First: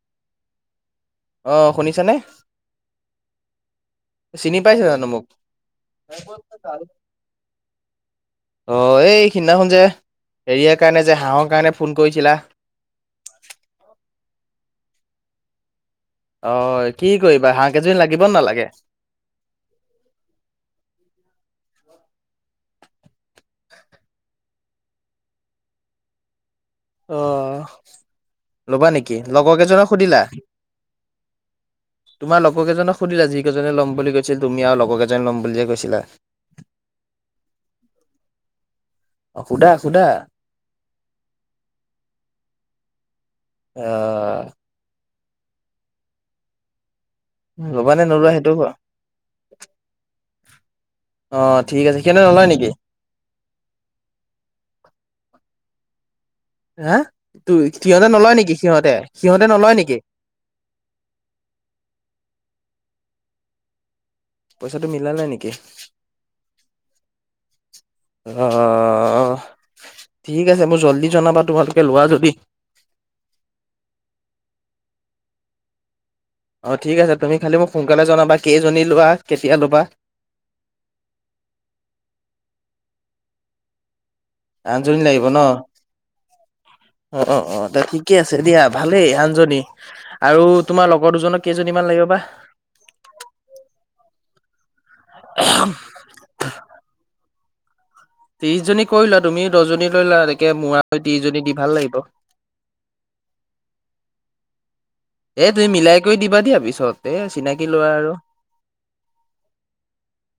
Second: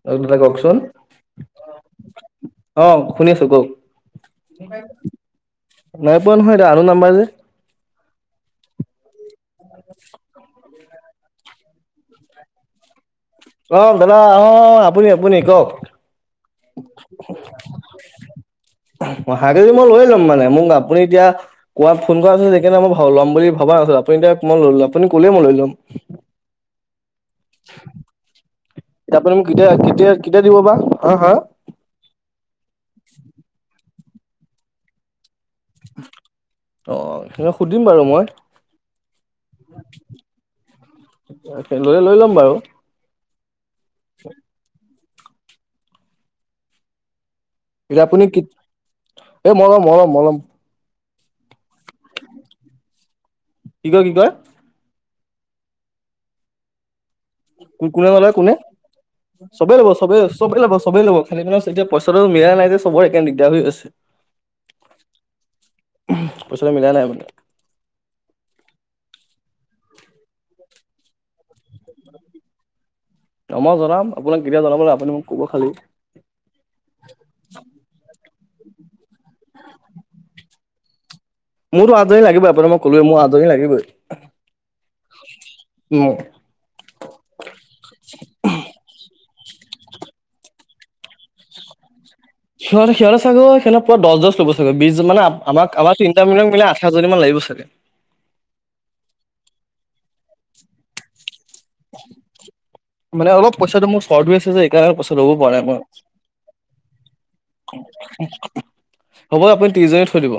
[unintelligible] কওঁকচোন আহ শুনিছানে? শুনি আছো কওক চিনি পাইছে জানো মোক? নাই পোৱা নহয় এইটো আননোৰ নাম্বাৰ যে অ এই সিদিনাখন যে হেৰিয় যে হাঁহৰ কাৰণে ফোন কৰিছিলা অ দাদা আহ আপুনি আপুনি কওক অ কি কৰিবা হাঁহ কেইজনোৰী লাগিব নালাগে? হাহঁ কেইজনি মই লৈ যাম মানে মোক আপুনি এতিয়া কোৱাত ফোন কৰা আছিল যে নে মই ল'ম বুলি ভবা নাছিলো আপু এতি মই লৈ ল আপু কলে মই লৈ ল'ম অ ল'বা নেকি এতিয়া আপুনি মোক লগৰ কেতিয়া কেইজনক কেতিয়া সুধিলা কেতিয়া দিব বা হা হা তোমাৰ লগৰ কেইজনক? সুধিল আজি কেইজনে ল' বুলি কৈছিল তুমি আৰু লগ কেইজন ল'ম বুলি যে কৈছিলা? অহ সেই সুধিম বাৰু মই অ', সুধা সুধা লে লৈ লম বাৰু আহ ল'বা নে এয়া আপুনি নোলোৱা কি সেইটো কোৱা? এ মলম মলম মলম অঁ ঠিক আছে সেইদ নলয় নেকি? কি কয় কি কয়? [unintelligible] হা ত সিহঁতে কোনে নলয় কোনে নেকি সিহঁতে। সিহঁতে নলয় চবেই ল'ব নেকি? চবেই চবে ল'ব চবে ল'ব খানি পি এতিয়া পইচাো মিলা নাই যে চবৰে একে দিগদাৰ হৈ আছে। পইচাটো মিলা নাই নেকি? পইচাটো মিলা নাই মানে অহ ঠিক আছে মোক জল্দি জনাবা তোমালোকে লোৱা যদি? অ মই জনাম আপোনাক কেতিয়া জনাব লাগে আপুনি মোক ক'ব খালি। অ, ঠিক আছে, তুমি খালি মোক সোনকালে জনাবা। কেইজনী লোৱা কেতিয়া লবা মোৰতো [unintelligible] লাগিবই আপোনাক মই ক'লোৱেই, মোৰ [unintelligible] লাগিবই। আঞ্চলিক লাগিব ন। উম। অ অ অ ত ঠিকে আছে দিয়া ভালেই আন যদি আৰু তোমাৰ লগৰ দুজনক কেইজনীমান লাগিব বা? সিহঁত সিহঁতে চাগৈ সিহত পোৱা দছ দছ ল'ব চাগৈ বিছ মানে আমাক আমাৰ তিনিটা মিলাই মিলাই আঠ হাজনী মান লাগিব চাগে। ত্ৰিশজনী কৰি লোৱা তুমি দহজনী লৈলা তকে মোৰ আও ত্ৰিশজনী দি ভাল লাগিব। মানে অলপ পইচাটো মোৰ স্বৰত আছে যে [unintelligible] পাছত ৰ'ব এ পাৰা নাই তুমি মই মিলাই কৰি দিবা দিয়া পিছত এ চিনাকি ল'ৰা আৰু হ'ব আপুনি ত্ৰিছজনী থৈ দিব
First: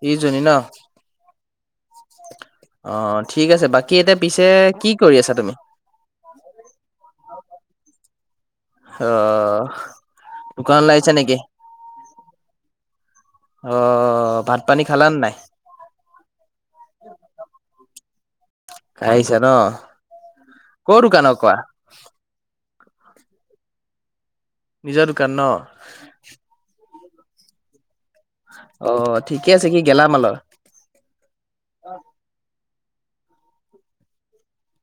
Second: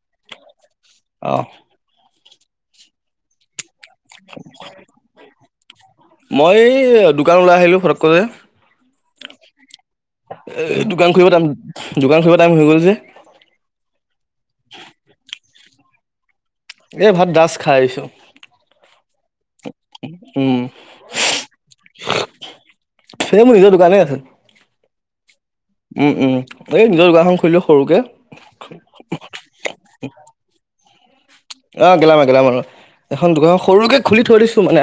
ত্ৰিশজনী ন আহ অ ঠিক আছে বাক মই এই দোকান ওলাই আহিলো ফতক কেনে আহ এই দোকানলে দোকান আহিছে খুলিব নেকি? টাইম দোকান খুলিব টাইম হৈ গ'ল যে অ ভাত পানী খালা নে নাই? এই ভাত জাষ্ট খাই আহিছো খাইছা ন, উম ক দোকান কোৱা? সে মোৰ নিজৰ দোকানে আছে। নিজৰ দোকান ন। উম উম এই নিজৰ দোকান এখন খুলি লওঁ, সৰুকে। অ ঠিকে আছে, কি গেলা মালৰ? অ' গেলা মাল, গেলা মালৰ। এখন দোকান সৰুকে খুলি থৈ দিছো মানে,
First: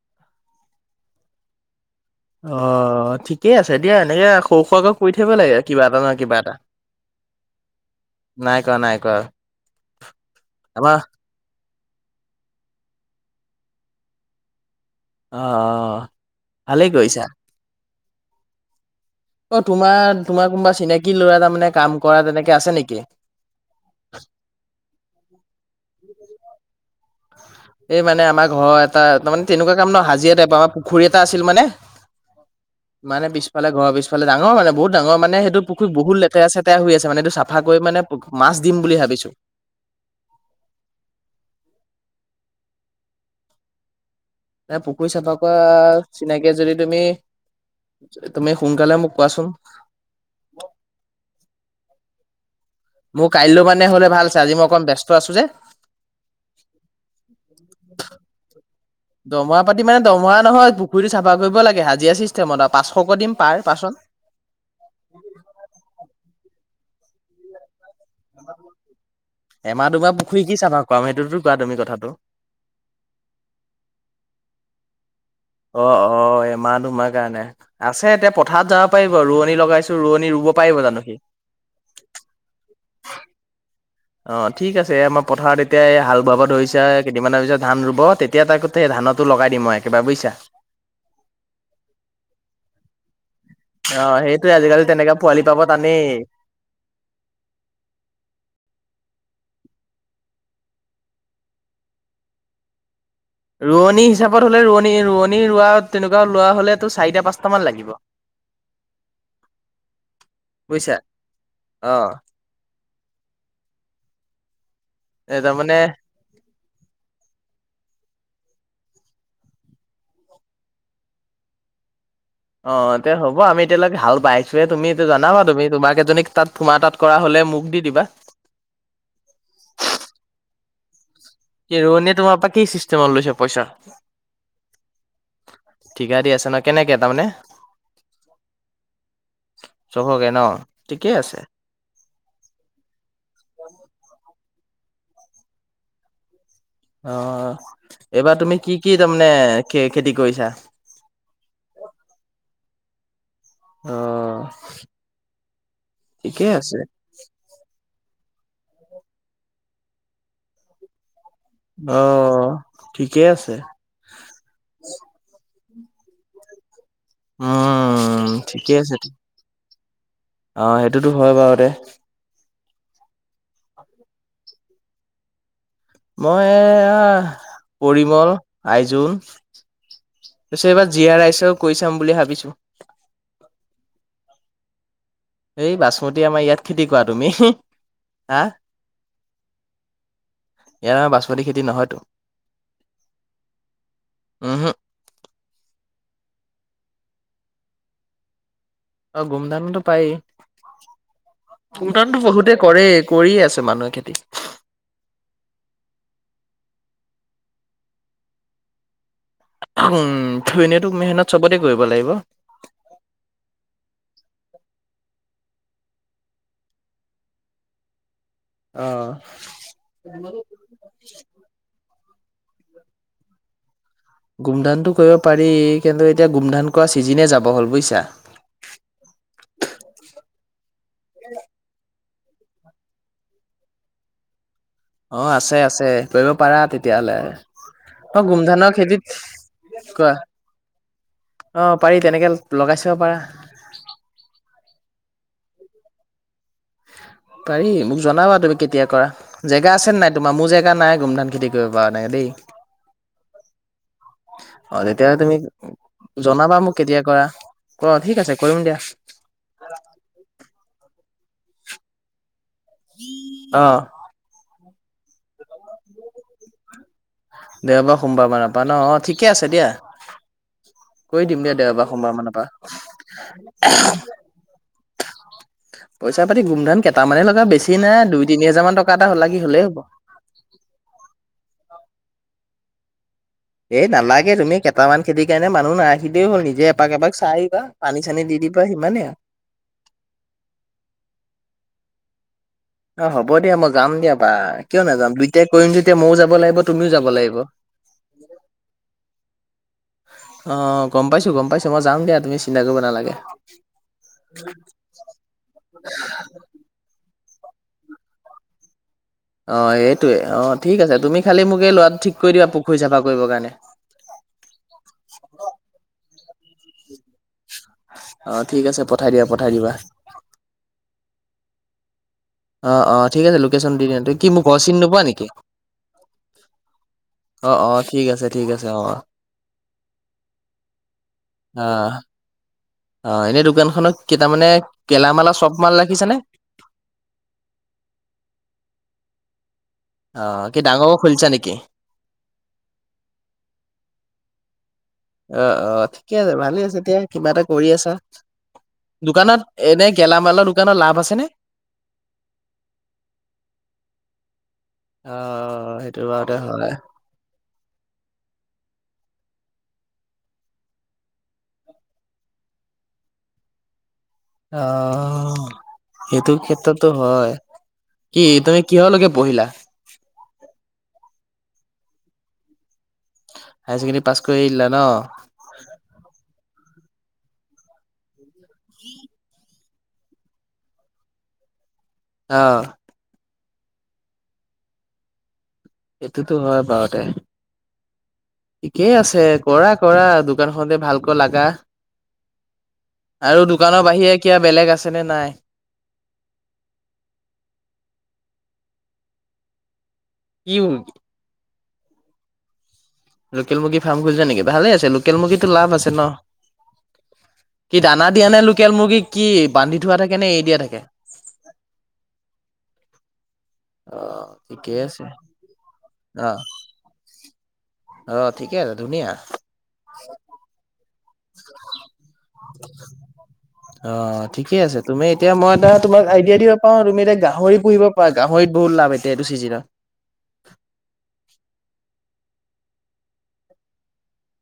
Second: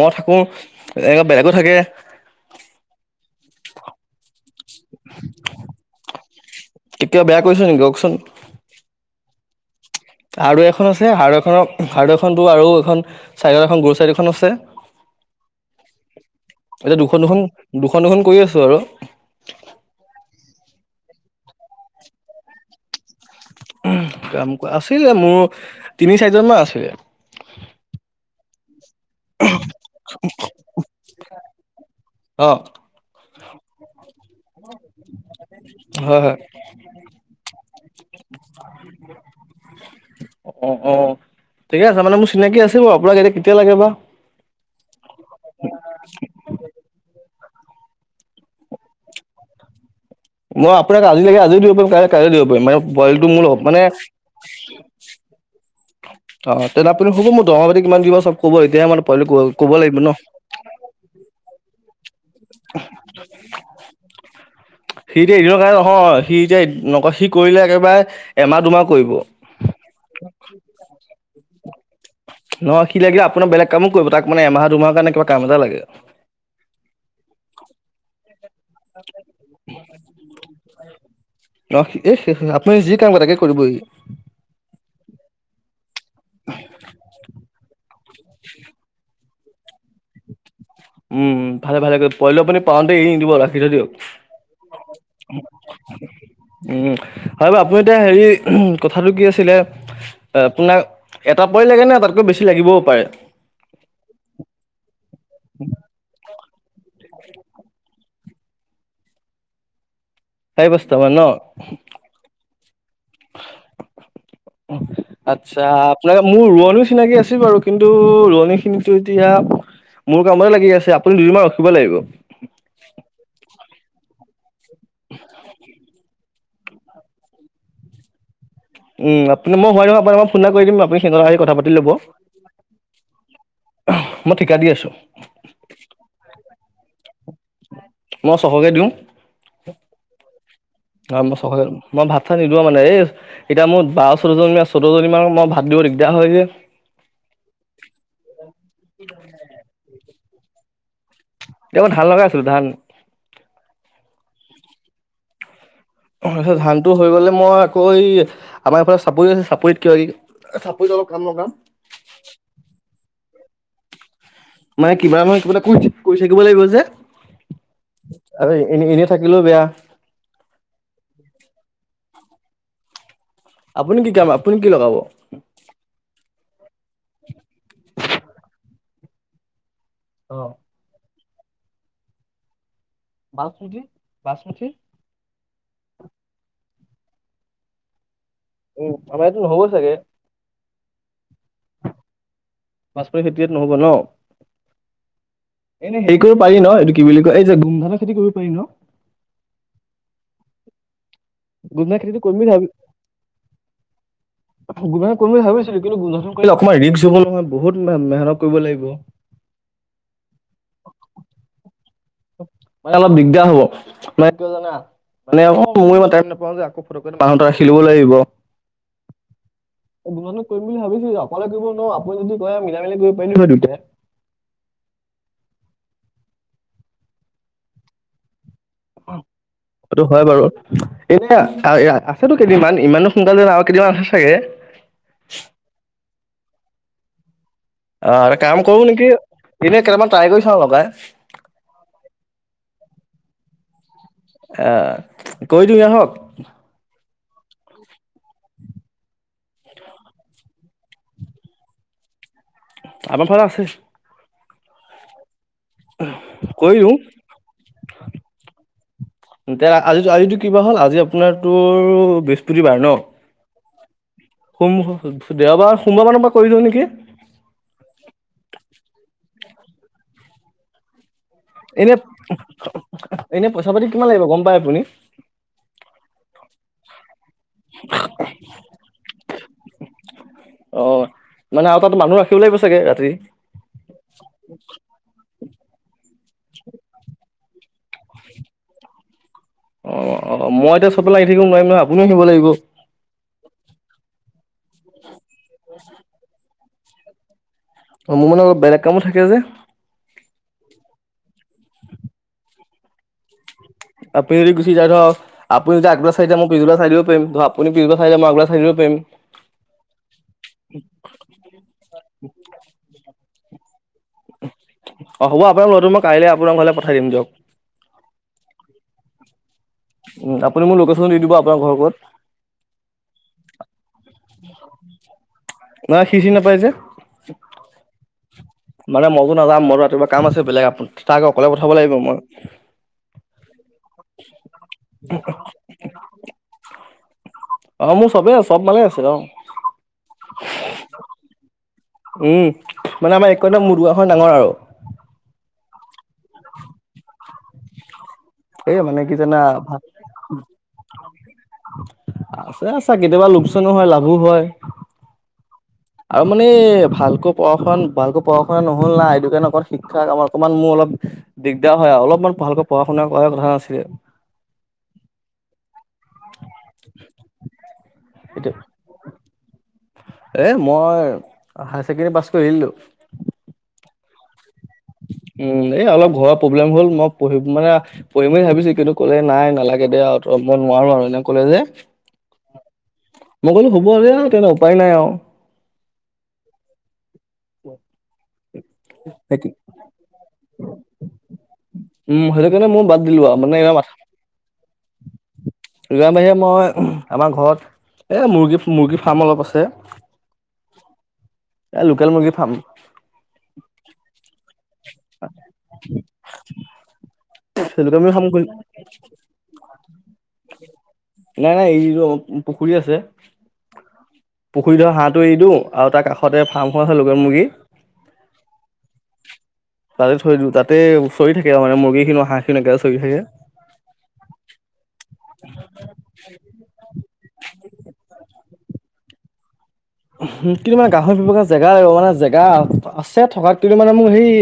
মই থাকো এনেকুৱা বেলেগো থাকে। অ, ঠিকেই আছে দিয়া এনেকে সৰু - সোৰা কৈ কৰি থাকিব লাগে কিবা এটা নহয় কিবা এটা। কেতিয়া বেয়া কৰিছো নেকি কওকচোন নাই কৰা - নাই কৰা। আৰু এখন আমাৰ আছে আৰু এখনক আৰু এখনটো আৰু এখন ছাইডৰ এখন গৰু চাইড এখন আছে। অ' ভালেই এতিয়া কৰিছা। দুখন দুখন -দুখন দুখন কৰি আছো আৰু। অ, তোমাৰ-তোমাৰ কোনোবা চিনাকি ল'ৰা তাৰমানে কাম কৰা তেনেকে আছে নেকি? [unintelligible] আছিলে মোৰ তিনি, চাৰিজন মান আছে। এই মানে আমাৰ ঘৰত তা তাৰমানে তেনেকুৱা কাম ন' হাজিৰা টাইপ আৰু পুখুৰী এটা আছিল অ মানে-মানে পিছ এইফালে ঘৰৰ পিছ ইফালে ডাঙৰ মানে বহুত ডাঙৰ মানে সেইটো পুুখুৰী বহুত হয় হয় লেতেৰা-চেতেৰা হৈ আছে মানে সেইটো চাফা কৰি মানে মাছ দিম বুলি ভাব বিছো। অ', অ', ঠিকে আছে মানে মোৰ চিনাকি আছে বাৰু আপোনাক এতিয়া কেতিয়া লাগে বা? এ পুখুৰী চাফা কৰা চিনাকিয়ে যদি তুমি তুমি সোনকালে মোক কোৱাচোন? মই আপোনাক আজি লাগে আজিও দিব পাৰিম কাইলে-কাইলেও দিব পাৰিম মানে মোৰ বইলটো মূল কাইলৈ হক মানে হ'লে ভাল আছে আজি মই অকণ ব্যস্ত আছো যে। অ, তেনে আপুনি হ'ব মোৰ দহ পাতি কিমান দিব চব কব এতিয়া মানে পাৰিলে কব লাগিব ন? যদি চাফা কৰিব লাগে হাজিৰা চিপ [unintelligible] সি এতিয়া [unintelligible] কাৰনে নহয় সি এতিয়া নকয় সি কৰিলে একেবাৰে এমাহ, দুমাহ কৰিব। এমাহ দুমাহ পুখুৰী কি চাফা কৰাম সেইটোতো কোৱা তুমি কথাটো। নহয় সি লাগিলে আপোনাৰ বেলেগ কামো কৰিব তাক মানে এমাহ -দুমাহ কাৰণে কিবা কাম এটা লাগে অ', অ', এমাহ -দুমাহ কাৰণে আছে এতিয়া পত হঠাত যাব পাৰিব ৰোৱনী লগাইছো ৰোৱনী ৰুব পাৰিব জানো সি? ন শেষ আপুনি যি কাম বা তাকে কৰিবইহি অ, ঠিক আছে আমাৰ পথাৰত এতিয়া এই হাল বহাবত ধৰি হৈছে কেইদিনমানৰ পিছত ধান ৰুবত তেতিয়া তাই কোতে সেই ধানতো লগাই দিম মই একেবাৰে বুইছা। উম, ভালে - ভালে পলে পুনি পওঁতে এ দিব ৰাখিছ দিয়ক। অ', সেইটোৱে আজিকালি তেনেকা পোৱালি পাব টানেই। উম, হয় বাৰু আপুনি এতিয়া হেৰি ক কথাটো কি আছিলে আপোনাক এটা পই লাগে নে তাতকৈ বেছি লাগিবও পাৰে। ৰোৱনী হিচাপত হ'লে ৰোৱনী ৰোৱনী - ৰোৱা তেনেকুৱা লোৱা হলেটো চাৰিটা পাঁচ মান লাগিব। সাই বুজিছা। বস্তাবাৰ ন অ', এ আচ্ছা তাৰমানে আপোনাৰ মোৰ ৰ ৰী চিনাকি আছিল বাৰু কিন্তু ৰোৱনী খিনি এতিয়া মোৰ কামতে লাগি আছে আপুনি দুদিনমান ৰখিব লাগিব। অ, তে হ'ব আমি এতিয়ালৈকোল পাইছোৱয়ে তুমি জনা তুমি তোমাক এজনীক তাত ফোমা তাত কৰা হ'লে মোক দি দিবা। উম, আপুনি মই হয় নহয় আপোনাক মই ফোন এটা কৰি দিম আপুনি সিহতৰ আহি কথা পাতি কি লব ৰোৱনীয়ে তোমাৰ পৰা কি চিষ্টেমত লৈছে পইচা মই ঠিকা দি আছো। ঠিকা দি আছে ন কেনেকে তাৰমানে মই চহকে দিওঁ। চবকে ন ঠিকে অ, মই আছে চ মই ভাত চাত নিদোৱা মানে এ এতিয়া মোৰ বাৰও জন আছো। চতজনী ম মই ভাত দিব দিগদাৰ হয় যে অ, এইবাৰ তুমি কি - কি তাৰমানে খ খেতি কৰিছা? এ মই ধান লগাই আছিলো ধান। অ। ঠিকে তপিছত আছে ধানটো হৈ গলে মই আকৌ এই আমাৰ এইফালে চাপৰি আছে চাপৰিত কিয় চাপৰিত অলপ কাম লগাম অ ঠিকেই আছে। মানে কিবা নহয় কিবা এটা ক কৈ থাকিব লাগিব যে। উম আৰু ঠিকে এনে আছে এনে থাকিলেও বেয়া। অ সেইটোতো হয় বাৰু দে। আপুনি কি কি আপুনি কি লগাব? মই পৰিমল, আইযুল। অ তাৰপিছত এইবাৰ জীয়া ৰাইচও কৈ চাম বুলি ভাবিছো। বাচমুঠি বাচমুঠি। এই বাচমতি আমাৰ ইয়াত খেতি কৰা তুমি? হা উ আমাৰ এইটো নহ'ব চাগে ইয়াত আমাৰ বাচমতি খেতি নহয়তো। বাচমতি খেতি ইয়াত নহব ন উমহো এনে সে কৰিব পাৰি ন এইটো কি বুলি কয় এই যে গোম ধানৰ খেতি কৰিব পাৰি ন। অ গোমধানোতো পাৰি। গোমধান খেতিটো সটানতো কৰিম বুলি বহুতে ভাবি কৰেই কৰিয়ে আছে মানুহে খেতি। গোমধান কৰিম বুলি ভাবিছিলো কিন্তু গোমধান অকণমান ৰিস্ক বহুত মেহনত কৰিব লাগিব। উম এনেতো মেহনত চবতে কৰিব লাগিব মানে অলপ দিগদাৰ হব মানে। কিয় জানা মানে অ মই ইমান টাইম নাপাওঁ যে আকৌ ফটক মানুহত ৰাখি লব লাগিব। অ দুমানক কৰিম বুলি ভাবিছিলো আপালৈ কৰিব নোৱাৰো আপুনি যদি কয় মিলাই মিলি কৰিব পাৰিলি নহয় দুইটাই। গোমধানতটো কৰিব পাৰি কিন্তু এতিয়া গোমধান কৰা চিজিনে যাব হ'ল বুজিছা। সেইটো হয় বাৰু এতিয়া আছে টো কেইদিনমান ইমানো সোনকালে আৰু কেইদিন মান আছে চাগে। অ আছে আছে কৰিব পাৰা তেতিয়াহলে। অ আৰু কাম গোমধানৰ কৰো খেতিত নেকি এনে কোৱা কেইটামান ট্ৰাই কৰি চাও লগাই। অ পাৰি তেনেকে লগাই চাব পাৰা। আহ কৈ দিওঁ আহক। অ। পাৰি মোক জনাবা তুমি কেতিয়া কৰা জেগা আছে ন নাই তোমাৰ মোৰ জেগা নাই গোমধান খেতি কৰিব কাৰনে দেই। আমাৰ ফালে আছে অ তেতিয়াহলে তুমি জনাবা মোক কৰি দিওঁ কেতিয়া কৰা অ ঠিক আছে কৰিম দিয়া। তে আজি আজো কিবা হ'ল আজি আপোনাৰ তো বৃহস্পতিবাৰ ন। অ সোম দেওবাৰ সোমবাৰ মানৰ পৰা কৰি দিওঁ নেকি। দেওবাৰ সোমবাৰ মানৰ পৰা ন অ ঠিকে আছে দিয়া। কৰি দিম দে দেওবাৰ এনে সোমবাৰ মানৰ এনে পইচা পৰা। পাতি কিমান লাগিব গম পাই আপুনি পইচা পাতি গোমধাম কেইটামানে ল কিবা বেছি নাই দুই তিনি হাজাৰ মান টকা এটা হ'লা কি হলেই হব। অ মানে আৰু তাত মানুহ ৰাখিব লাগিব চাগে ৰাতি। এ নালাগে তুমি কেইটামান খেতিৰ কাৰনে মা মানুহ নাৰাখি দ হ'ল নিজে এপাক এপাক চাই আহিবা পানী চানী দি দিবা সিমানে আৰু। অ অ মই এতিয়া চবে লাগি থাকিব নোৱৰিম নহয় আপুনিও আহিব লাগিব। অ হ'ব দিয়া মই যাম দিয়া বা কিয় নাযাম দুইটাই কৰিম যেতিয়া ময়ও যাব লাগিব তুমিও যাব লাগিব। অ মোৰ মানে অলপ বেলেগ কামো থাকে যে। অ গম পাইছো গম পাইছো মই যাম দিয়া তুমি চিন্তা কৰিব নালাগে আপুনি যদি গুছি যায় দিয়ক আপুনি যদি আগবেলা চাই দিয়ে মই পিছবেলা চাই দিব পাৰিম। আপুনি পিছবেলা চাই দিলে মই আগবেলা চাই দিব পাৰিম। অ সেইটোৱে অ ঠিক আছে তুমি খালি মোক এই লৰাটো ঠিক কৰি দিবা পুখুৰী চাফা কৰিবৰ কাৰণে। অ' হ'ব আপোনাক ঘটো মই কাইলৈ আপোনাক ঘৰলে পঠাই দিম দিয়ক। অ ঠিক আছে পঠাই দিয়া আগত উম, আপুনি মোক লোকেশচনটো দি দিব আপোনাৰ ঘৰ কত? অ', অ', ঠিক আছে লোকেশ্যন দি দিয়া কি মোৰ ঘৰ চিনি নোপোৱা নেকি মানে সি চিনি নাপায় যে অ-অ ঠিক আছে। ঠিক আছে অ', মানে মইতো নাযাম মইো ৰাতিপুৱা কাম আছে বেলেগ আ তাকে অকলে পঠাব অ', লাগিব মই। অ' এনে দোকানখনত কেই তাৰ মানে কেলামাল আৰু চব মাল ৰাখিছে নে। অ' মোৰ চবেই আছে চব মানে আছে অ, অ কি ডাঙৰক খুলিছা নেকি? উম মানে আমাৰ একোদম মদগাখন ডাঙৰ আৰু অ-অ ঠিকে আছে ভালে আছে এতিয়া কিবা এটা কৰি আছা এই মানে কি জানা দোকানত এনে গেলামালৰ দোকানত লাভ আছেনে। আছে আছো কেতিয়াবা লোোকচনো হয় লাভো হয়। অ', সেইটো আৰু বাৰুতে মানে হয় ভালকৈ পঢ়া শুনা ভালকৈ পঢ়া শুনা নহ'ল। নাই সটো কাৰ শিক্ষা আ অকমান মোৰ অলপ দিগদাৰ হয় আৰু অলপমান ভালকৈ পঢ়া শুনা কৰা কথা নাছিলে। অ' সেইটো ক্ষেত্ৰতো হয়। কি সেইটো তুমি কিহলৈকে পঢ়িলা মই হায়াৰ ছেকেণ্ডৰী পাছ কৰিলো। হায়াইছেে পা কৰি আহিল আৰু উম, এ অলপ ঘৰৰ প্ৰব্লেম হ'ল মই পঢ়িম মানে পঢ়িম বুলি ভাবিছো কিন্তু ক'লে নাই নালাগে। তে দ ত মই নোৱাৰো আৰু এনে ক'লে যে অঁহ মই কলো হুব আৰু তেনে উপায় নাই আৰু এইটোতো হয় বাৰতে হয়। ঠিকেই আছে কৰা কৰা দোকান খতে ভালকৈ লা সেইটোকাৰণে মই বাদ দিলো আৰু মানে এইবাৰ মাথা বেলেগ আছে নে নাই? ৰাৰ বাহিৰে মই আমাৰ ঘৰত এ মুৰ্গী মুৰ্গী ফাৰ্ম অলপ আছে। কি এ লোকেল মুৰ্গী ফাৰ্ম। লোকেল মুৰ্গী ফাৰ্ম খুলিছে নেকি? ভালে লোকেল মুৰ্গীতো লাভ আছে ন। কি লোকেল দানা মুৰ্গী ফাৰ্ম দিয়া নে খুলি লোকেল মুৰ্গীক কি বান্ধি থোৱা থাকে নে এ দিয়া থাকে। নাই নাই এই পুখুৰী আছে। অ' পুখুৰী ঠিকেই ধৰ আছে। হাঁহটো এৰি দিওঁ আৰু তাৰ অ' কাষতে ফাৰ্ম হোৱা লগৰ মুৰ্গী। অ' ঠিকে আছে ধুনীয়া। তাতে থৈ দিওঁ তাতে চৰি থাকে আৰু মানে মুৰ্গীখিনি হাঁহখিনিও একোৰে চৰি থাকে। অ ঠিকে আছে তুমি এতিয়া মই এটা তুমাক আইডিয়া দিব পাৰ তুমি এতিয়া গাহৰি পুহিব পা গ। হয়ত বহুত লাভ এতিয়া এইটো চিজিনত। কিন্তু মানে গাহৰি ব্যৱসৰ জেগাই মানে জেগা আছে থকাত কিন্তু মানে মোক হেই।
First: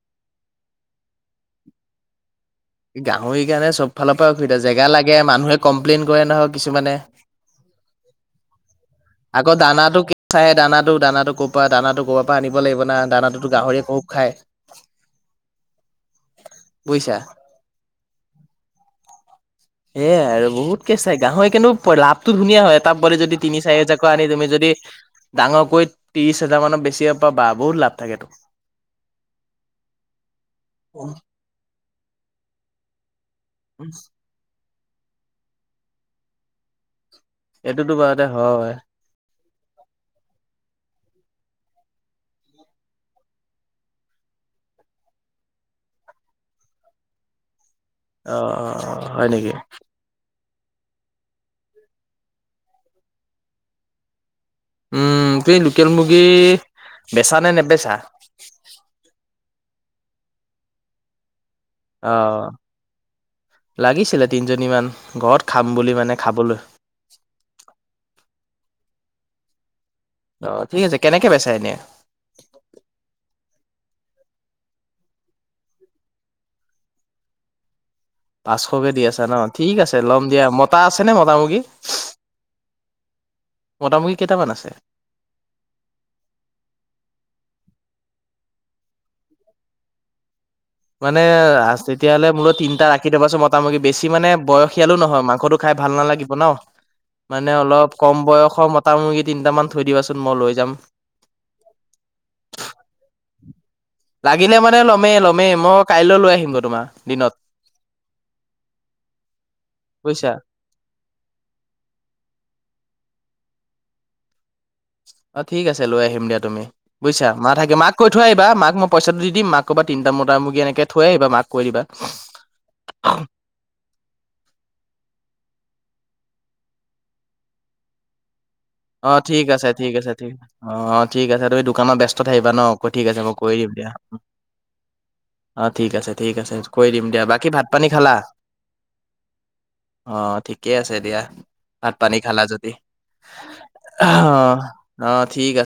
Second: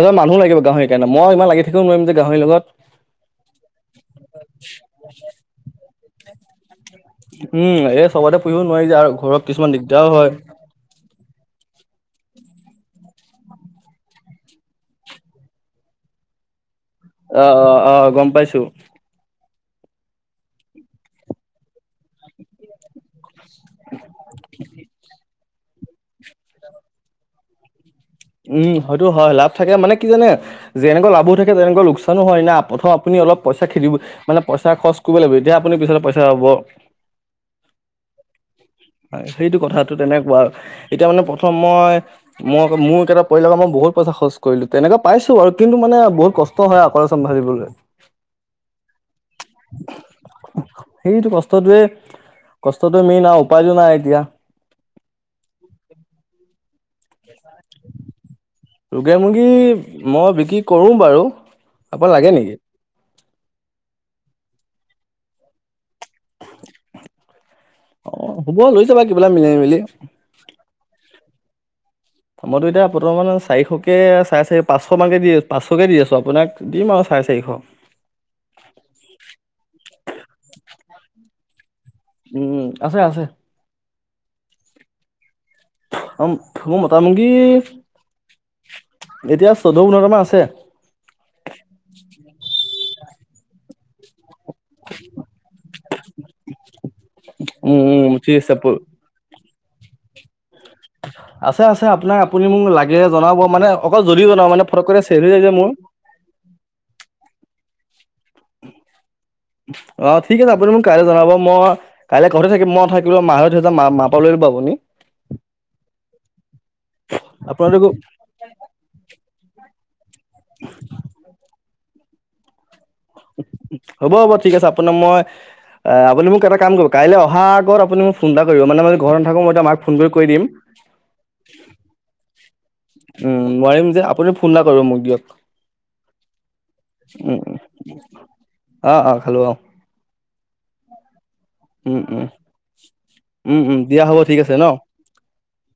এজন মানুহ লাগিব গাহৰিৰ কাৰণ মই ইমান লাগি থাকওোৱাৰম যে গাহৰি লগত। গাহৰিৰ কাৰণে চব ফালৰ পৰা অসুবিধা জেগা লাগে মানুহে কমপ্লেইন কৰে নহওক কিছুমানে। উম এই চবতে পুহিব নোৱাৰি যে আৰু ঘৰত আকৌ কিছুমান দানাটো দিগদাৰো কি হয় চাই দানাটো দানাটো ক'ৰ পৰাা দানাটো। গৰ পৰা আনিব লাগিব না দানাটোতো গাহৰিয়ে কব খায়। বুযিছা অ অ' গম পাইছো। এ আৰু বহুতকে চাই গাহৰি কিন্তু লাভটো ধুনীয়া হয় এ তাপ ব যদি। তিনি চাৰি হাজজাৰকৈ আনি তুমি যদি ডাঙৰকৈ ত্ৰিশ হাজাৰ মানত বেছি পৰা বা বহুত লাভ। থাকেতো। উম হয়তো হয় লাভ থাকে মানে কি জানে যেনেকুৱা লাভো থাকে তেনেকুৱা লোকচানো হয় ন প্ৰথম আপুনি। অলপ পইচা খেদিব মানে পইচা খৰচ কৰিব লাগিব এতিয়া আপুনি পিছ পইচা হব। এইটোতো বাৰতে হয়। সেইটো কথাটো তেনেকুৱা আৰু এতিয়া মানে প্ৰথম মই মই মোৰ। কেইটা পৰিল মই বহুত পইচা খচলো তেনেকুৱ পাইছো আৰু কিন্তু মানে বহুত কষ্ট হয় আপাআসাম ভাবিবলে। অ', - অ', - অ', হয় নেকি। সেইটো কষ্টটোৱে কষ্টটো মেইন আৰু উপায়ো নাই এতিয়া। উম তুমি লোকেল মুৰ্গী বেচা নে নেবেচা? লোকেল মুৰ্গী মই বিক্ৰী কৰো বাৰু আপোনাক লাগে অ', নেকি লাগিছিলে তিনিজনী মান। ঘৰত খাম বুলি মানে খাবলৈ অ', হ'ব লৈ যাবা কিবা এটা মিলাই মিলি। অ', ঠিক আছে কেনেকে বেচাই এনে? মইতো এতিয়া বৰ্তমান চাৰিশকে চাৰে চাৰি পাঁচশ মানকে দি আছো পাচশ কে দি আছো আপোনাক দিম আৰু চাৰে চাৰিশ পাঁচশকে দি আছা ন ঠিক আছে ল'ম দিয়া মতা আছে নে মতা মূৰ্গী? উম আছে-আছে। মতা মূৰ্গী কেইটামান আছে? [unintelligible] মোৰ মতা মূৰ্গী এতিয়া চৈধ্য পোন্ধৰটা মান আছে। মানে তেতিয়াহ'লে মোলো তিনিটা ৰাখি থবাচোন মতা মূৰ্গী বেছি মানে বয়সীয়ালো নহয় মাংসটো খাই ভাল নালাগিব ন মানে অলপ উম কম ঠিক বয়সৰ মতা মূৰ্গী তিনিটা মান থৈ দিবাচোন মই লৈ যাম আছে-আছে আপোনাৰ আপুনি মোক লাগিলে জনাব মানে অকল যদি জনাব লাগিলে মানে ফটককৈ চেল হৈ যায় যে ল'মেই-ল'মেই মোৰ মই কাইলৈ লৈ আহিমগৈ তোমাৰ দিনত অ', বুজিছা ঠিক আছে আপুনি মোক কাইলৈ জনাব মই কাইলৈ ঘৰতে থাকিম মই নাথাকিলেও মায়ে [unintelligible] অ', ঠিক আছে লৈ আহিম দিয়া তুমি বুজিছা মা আপোনাৰ থাকে মাক কৈ থৈ আহিবা মাক মই পইচাটো দি দিম মাক ক'বা তিনিটা মতা মুৰ্গী এনেকে থৈ আহিবা মাক কৈ দিবা। হ'ব-হ'ব ঠিক আছে আপোনাৰ মই আপুনি মোক এটা কাম কৰিব কাইলৈ অহাৰ আগত আপুনি মোক ফোন এটা কৰিব মানে মই ঘৰত অ', নাথাকো ঠিক মই এতিয়া আছে মাক ঠিক ফোন কৰি আছে কৈ ঠিক দিম অ', - অ', ঠিক আছে তুমি দোকানত ব্যস্ত থাকিবা ন। ক- ঠিক আছে মই উম কৰি দিম নোৱাৰিম দিয়া যে আপুনি ফোন এটা কৰিব মোক দিয়ক। অ', ঠিক আছে ঠিক আছে কৰি দিম দিয়া, উম বাকী ভাত পানী খালা? অ অ খালো অ অ', ঠিকেই আছে দিয়া। ভাত উম পানী উম খালা যদি উম উম দিয়া হ'ব ঠিক আছে অ', ন - অ', ঠিক আছে।